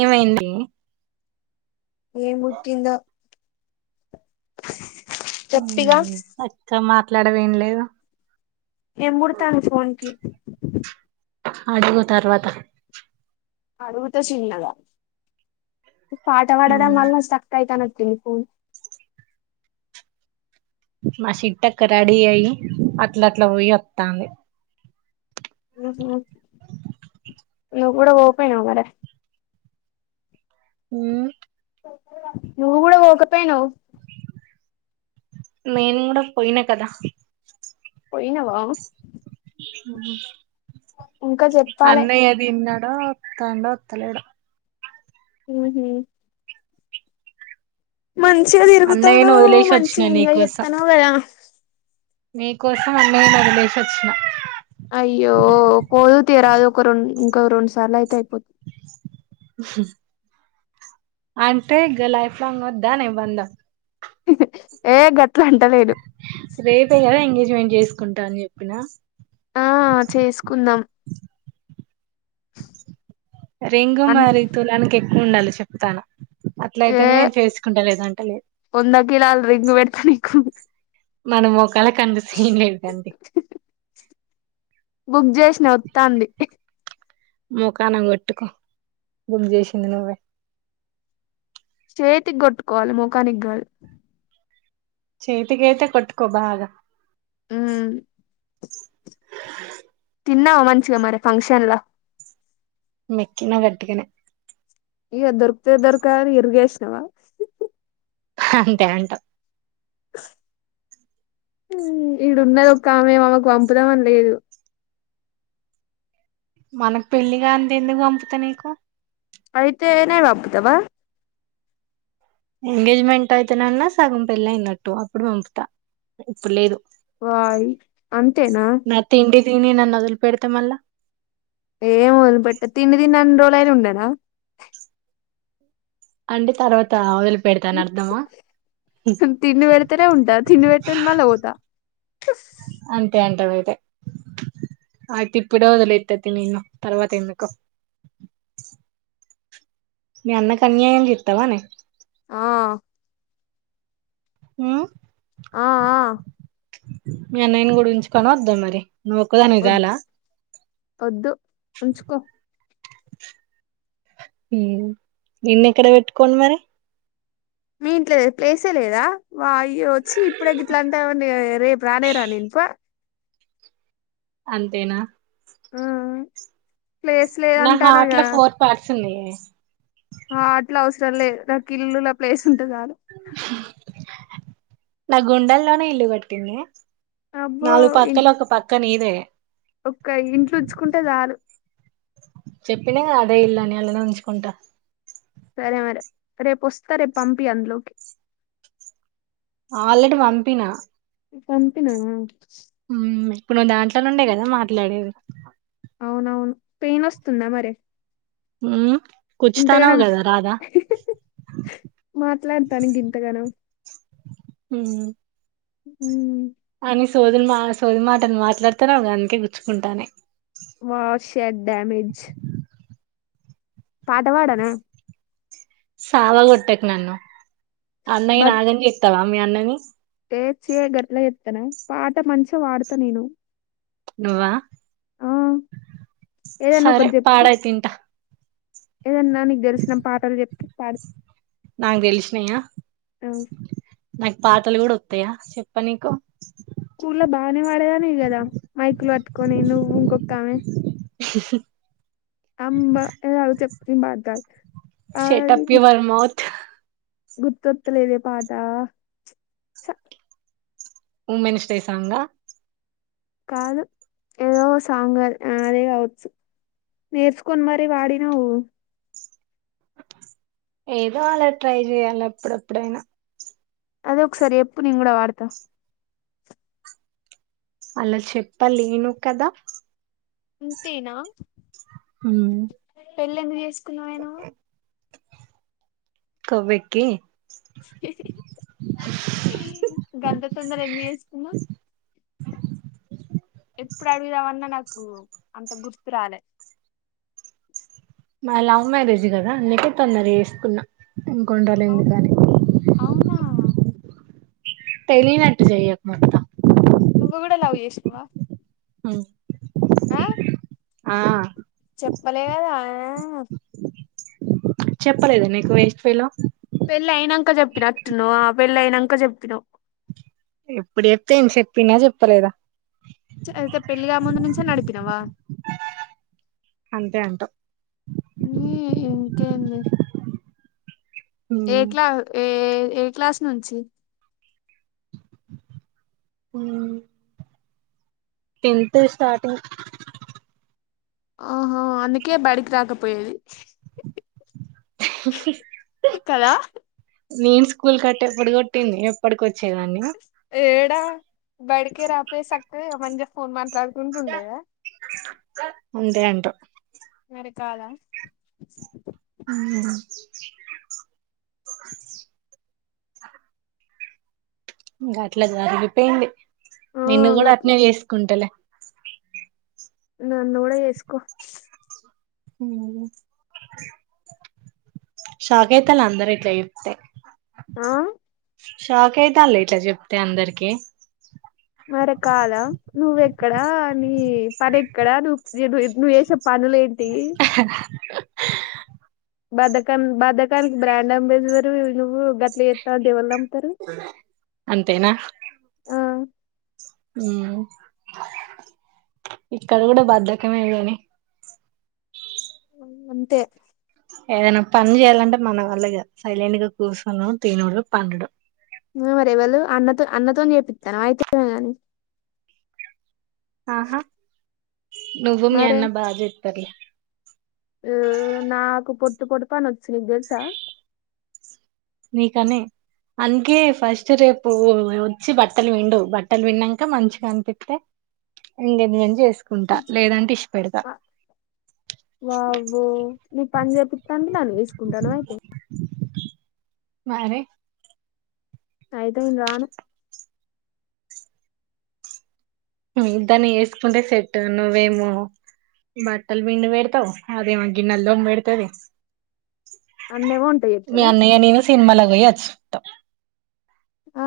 ఏమైంది ఏ ముట్టిందో చెప్పిగా అక్క మాట్లాడవ్ ఏం లేదు ఏం ముడుతాంది ఫోన్కి అడుగు తర్వాత అడుగుత చిన్నగా పాట పాడడం వళ్ల స్టక్ అయితన హున్హు మా చిట్టీ అక్క రెడీ అయి అట్ల అట్ల పోయి వత్తంది హున్హు నువ్ కూడ పోపోయినవ్ మరే హూ నువ్వు కూడా వోకపోయినవ్ నేను కూడా పోయినా కదా పోయినావా ఇంకా చెప్పాలే అన్నయ్య తిన్నాడో వత్తాండా వత్తలేడో ఉమ్మ్ మంచిగా అన్నయ్యను తిరుగుతాన్నవ్ వదిలేసి వచ్చిన మంచిగ ఎంజాయ్ చేతన్నావ్ కదా మీకోసం అన్నయని వొదిలేసి వోచిన తీయ రాదు ఒక రెండు ఇంక రెండు సార్లు అయితే అయిపోతది స అంటే ఇగ లైఫ్ లాంగ్ వద్దానేబంధం ఏ గట్ రేపే కదా ఎంగేజ్మెంట్ చేసుకుంటా అని చెప్పినా ఆ చేసుకుందాం రింగు అన్ మరి తులానికి ఎక్కువ ఉండాలి చెప్తాన్న ఏ అట్లయితేనే చేసుకుంటా లేదంటలేద్ వంద కిలాల రింగ్ పెడతా నీకు మన ముఖాలకి అంత సీన్ లేదు గానీ బుక్ చేసిన వత్తాంది ముఖాన కొట్టుకో బుక్ చేసింది నువ్వే చేతికి కొట్టుకోవాలి ముఖానిగాదు చతికైతే కొట్టుకో బాగా మ్మ్ తిన్నావ మంచిగా మరి ఫంక్షన్ లా మొక్కిన గట్టిగనే ఇగ దొర్కుతదో దొర్కదా అని ఇరేష్ణవా అంతే అంటా ఇడున్నది ఒక్కమే ఆమేకు పంపుదామని లేదు మనకు పెళ్లిగాంధి ఎందుకు పంపుతా నీకు అయితేనే పంపుతావా ఎంగేజ్మెంట్ అయితేనన్న సగం పెళ్లి అయినట్టు అప్పుడు పంపుతా ఇప్పుడు లేదు వాయ్ అంతేనా తి నన్న వొదలి పెడితే మళ్ళ ఏం వదిలిపెట్ట తిండి తిన్నన్ని రోజులైనా ఉండనా అంటే తర్వాత వదిలిపెడతని అర్ధమా తింది వేడితె నె ఉంటా తిండి వెట్టంది మల్ల పోత అంతే అంటావ్ అయితే ఆయితే ఇప్పుడే వదిలత్త తియి నిన్ను తర్వాత ఎందుకో మీ అన్నకి అన్యాయం జెత్తవానే ఆ ఉమ్ ఆ ఆ మీ అన్నయ్యని గుడ ఉంచుకొన వద్దా మరి నువు ఒక్కదానివే వద్ చాల వద్దు ఉంచుకో హ్మ్ నిన్నెక్కడ పెట్టుకోను మరి మీ ఇంట్లో ప్లేసే లేదా వాయ్యో చ్చి ఇప్పుడే గిట్లా అంటాన్నవు రేపు రానేరాను నేను పో అంతేనా ప్లేస్ నా లేదంటాన్నవు హార్ట్ గ లో ఫోర్ పార్ట్స్ ఉన్నాయే ఆ అట్ల చాలే నాకిలులా ప్లేస్ ఉంటె చాలు నా గుండెల్లోనే ఇల్లు కట్టిన్నే నాలుగు పక్కలు ఒక పక్క నీదే ఒక ఇంట్లో ఉంచుకుంటే చాలు పిలగా అదే ఇల్లుని అలానే ఉంచుకుంటా సరే మరి రేపు వస్తా రేపు పంపి అందులోకి ఆల్రెడీ పంపిన పంపినవా ఉమ్ ఇప్పుడు నువ్వు దాంట్లో నుండే కదా మాట్లాడేది అవునవును పెయిన్ వస్తుందా మరి ఉమ్ ఇంతగనం మాట్లాడతానికి ఇంతగనో హుమ్ హుమ్ అన్ని సోదునమా సోదు మా మాటని మాట్లాడతాన్నవు గ అందుకే గుచ్చుకుంటాన్నయి వా షాడ్ డామేజ్ పాట పాడన సావాగొట్టకు నన్ను అన్నయ్య బతుకుతే ఆగం చేతవా మీ అన్నని చే గట్లా పాట మంచిగా పడతా నేను నువ్వా ఆ ఏదన్నా సరే ఒకటి చెప్పు పాడయితె ఇంటా ఏదన్నా నీకు తెలిసిన పాటలు చెప్తే పాడు నాకు తెలిసినయ అ నాకు పాటలు కూడా వత్తాయా చెప్ప నీకు స్కూల్లో బానే పాడేదానివి గదా మైక్లు పట్టుకొని నువు ఇంకోక్కమే అమ్మ ఉ అవి చెప్పుకుని పడతారు షట్ అప్ యువర్ మౌత్ గుర్తొత్త లేదే పాట చ ఉమ్మెనిస్ట్రె సాంగ్ ఆ కాదు ఏదో సాంగ్ అద్ అదే కావచ్చు నేర్చుకొని మరి పాడినవ్ ఏదో అలా ట్రై చెయాలి అప్పుడప్పుడైనా అదే ఒకసారి చెప్పు నెను కూడ వాడతా అలా చెప్పలేను కదా ఇంతేనా పెళ్లి ఎందుకు చేస్కో కొవ్వెక్కి గంత తొందర ఎందుకు చేసుకున్నవ్ ఎప్పుడు అడుగుదామన్నా నాకు అంత గుర్తురాలే మా లవ్ మ్యారేజ్ కదా అందుకే తొందర చేసుకున్నా అవు ఇంకుండలేంది కానీ అవునా తెలీనట్టు చెయ్యకు మొత్తం నువ్వు కూడా లవ్ చేసినవా ఉమ్ ఆ ఆ చెప్పలే కదా ఆ చెప్పలేదా నీకు వేస్ట్ ఫెల్లో పెళ్ళి అయినంక చెప్పినట్టున్నవ్ ఆ పెళ్ళి అయినంక చెప్పినవ్ ఎప్పుడు చెప్తే ఏంది చెప్పిన్నా చెప్పలేదా అయితే పెళ్లి కాక ముందు నుంచే నడిపినవా అంతే అంటా మ్ ఇంకేం లే ఏ క్లా ఏ ఏ ఏ క్లాస్ నుంచి ఉమ్ టెన్త్ స్టార్టింగ్ ఆహా అందుకే బడికి రాక పోయేది కదా నేను స్కూల్ కట్టేప్పుడు కొట్టింది ఎప్పటికొ ఎడా బడికే రాపోవు సక్కగా మంచిగ ఫోన్ మట్లా ఉంటుండేదా అంతే అంట మరి కాదా మ్ గట్ల జరిగిపోయింది ఆ నిన్ను కూడా గట్లా అట్నే చేసుకుంటలే నన్ను కూడా చేస్కో ఊమ్ షాక్ అయితల్లు అందరిట్లచెప్తే ఆ షాక్ అయితాల్ల ఇట్లా చెప్తే అందరికి మరి కాదా నువ్వెక్కడ నీ పని ఎక్కడ నువ్వు వు నువ్వ చేసే పనులేంటి బద్దకన్ బద్దకానికి బ్రాండ్ అంబేసిడర్వి నువ్వు గట్ల చెప్తాంటె ఎవల్ నమ్ముతరు ఆ ఉమ్ ఇక్కడ కూడా బద్దకమేగని అంతే ఏదైనా పని చేయాలంటే మన వల్లగాద్ సైలెంట్ గా కూర్చునుడు తినుడు పండుడు మరి ఎవలు అన్నతో అన్నతోని చేపిస్తాన్నవ అయితేగాని ఆహా నువ్వు మీయన్నా బాగ చేత్తరు లే ఊమ్ నాకు పొట్టు పొట్టు పనొచ్చు నీకు తెలుసా నీకానే అందుకే ఫస్ట్ రేపు వచ్చి బట్టలుపిండు బట్టలు పిండినంక మంచిగా అనిపిత్తే ఎంగేజ్మెంట్ చేసుకుంటా లేదంటే ఇషి పెడతా వామ్మో నవ్ పని చేపిస్తాంటే నను తిసుకుంటనావా అయితే మరే అయితే నేన్ రాను దాన్ని ఎస్కుంటే సెట్ నువ్వేమో బట్టల్ పిండి పెడతావ్ అదేమో గిన్నెలు తోమి బేడతది అన్నేమో వంట మీ చేత్తడా అన్నయానేను సినిమాలా అచ్చిత్తం ఆ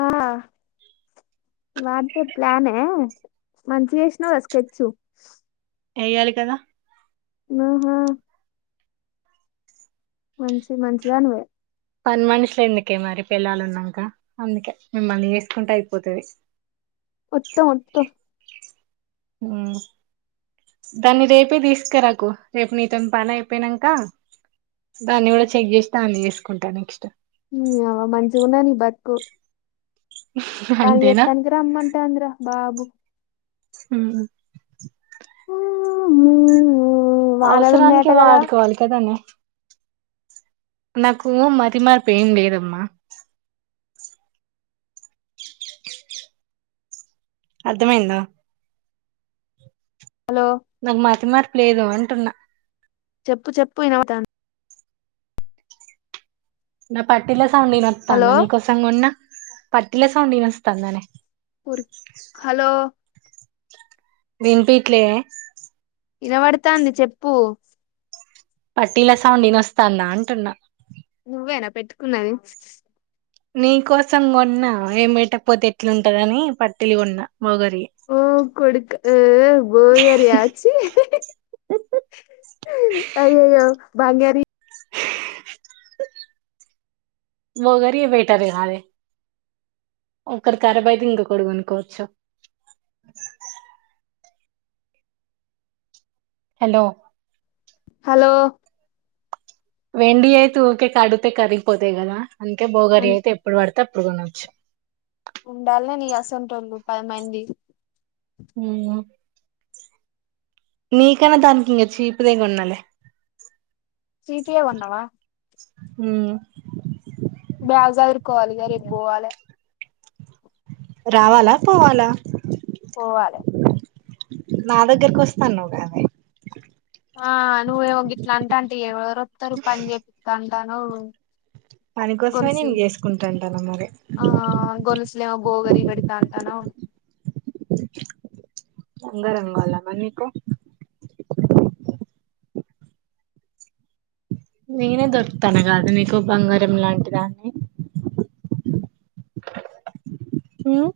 వాంటే ప్లాన్ ఎ మంచిగా చేసినావ్ గా స్కెచ్చు ఎయ్యాలి కదా అహా మంచి మంచిదానివే పని మనుషులు ఎందుకే మరి పెల్లలు ఉన్నాంక అందుకే మిమ్మల్ని చేసుకుంటే అయిపోతుది ఒత్తం ఒత్తం ఉమ్ దాన్ని రేపే తీసుకురాకు రేపు నీతోని పని అయిపోయినంక దాన్ని కూడా చెక్ చేసి దాన్ని చేసుకుంటా నెక్స్ట్ నిఅవ్వ మంచిగాన్నాద్ నీ బతుకు పనీ అంతేనా చేత్తనికి రమ్మంటంద్ర బాబు ఉహ్మ్ వానలు ఉన్నాయట అవసరానికె కదా వాడుకోవాలి కదానే నాకూ మతిమార్పు ఏం లేదమ్మా అర్థమైంద హలో నాకు మాతి మార్పు లేదు అంటున్నా చెప్పు చెప్పు ఇనవడుతంది నా పట్టీల సౌండ్ హలో ఇనత్తందా నీకోసం గొన్న పట్టిల సౌండ్ ఇనస్తాందనే హలో విన్పియట్లేదా ఇనబడతాంది చెప్పు పట్టీల సౌండ్ ఇనస్స్తాందా అంటున్నా నువ్వేనా పెట్టుకున్నాది నీ కోసం కొన్నా ఏం పేట్టకపోతే ఎట్లుంటందని పట్టీలు గొన్నా బోగారియే ఏ బో గారియా చి అయ్యయ్యో బంగారీ ఇ బోగర్ ఎ బెటార్ కదే ఒకట్ కరబయితే ఇంకొకటికొనుక్కోవచ్చు హలో హలో వెండి అయితే ఉకే కడితే కరిగిపోతాయి కదా అందుకె బోగరి అయితే ఎప్పుడు పడితే అప్పుడు కొన ఉండాలనే నియాసంటోలు పదిమంది ఉమ్ నీకాన్న దనికి ఇంగ చీప్ దే గొన్నలె చికియే కోన్నవా మ్ బ్యాగ్ సదరు కోవలె ఇగ రేప్ పోవాలె రావాలా పోవాలా పోవాలే నా దగ్గరకు వస్తా అన్నావ్ కదే ఆ నువేమో గిట్ల అంటంటే ఇగ ఎవరు ఓతారు పని చెప్తా అంటన్నావ్ పని కోసమే గోల్సు నేను చేసుకుంటాంటాను మరి ఆ గోల్సులేమో బోగా గిరిపెడ్తంటన్నావ్ ఉంగరం కావాలా మరి నీకు నేనే దొరుకుతాన్న కాదా నీకు బంగారం లాంటిదాన్ని హ్మ్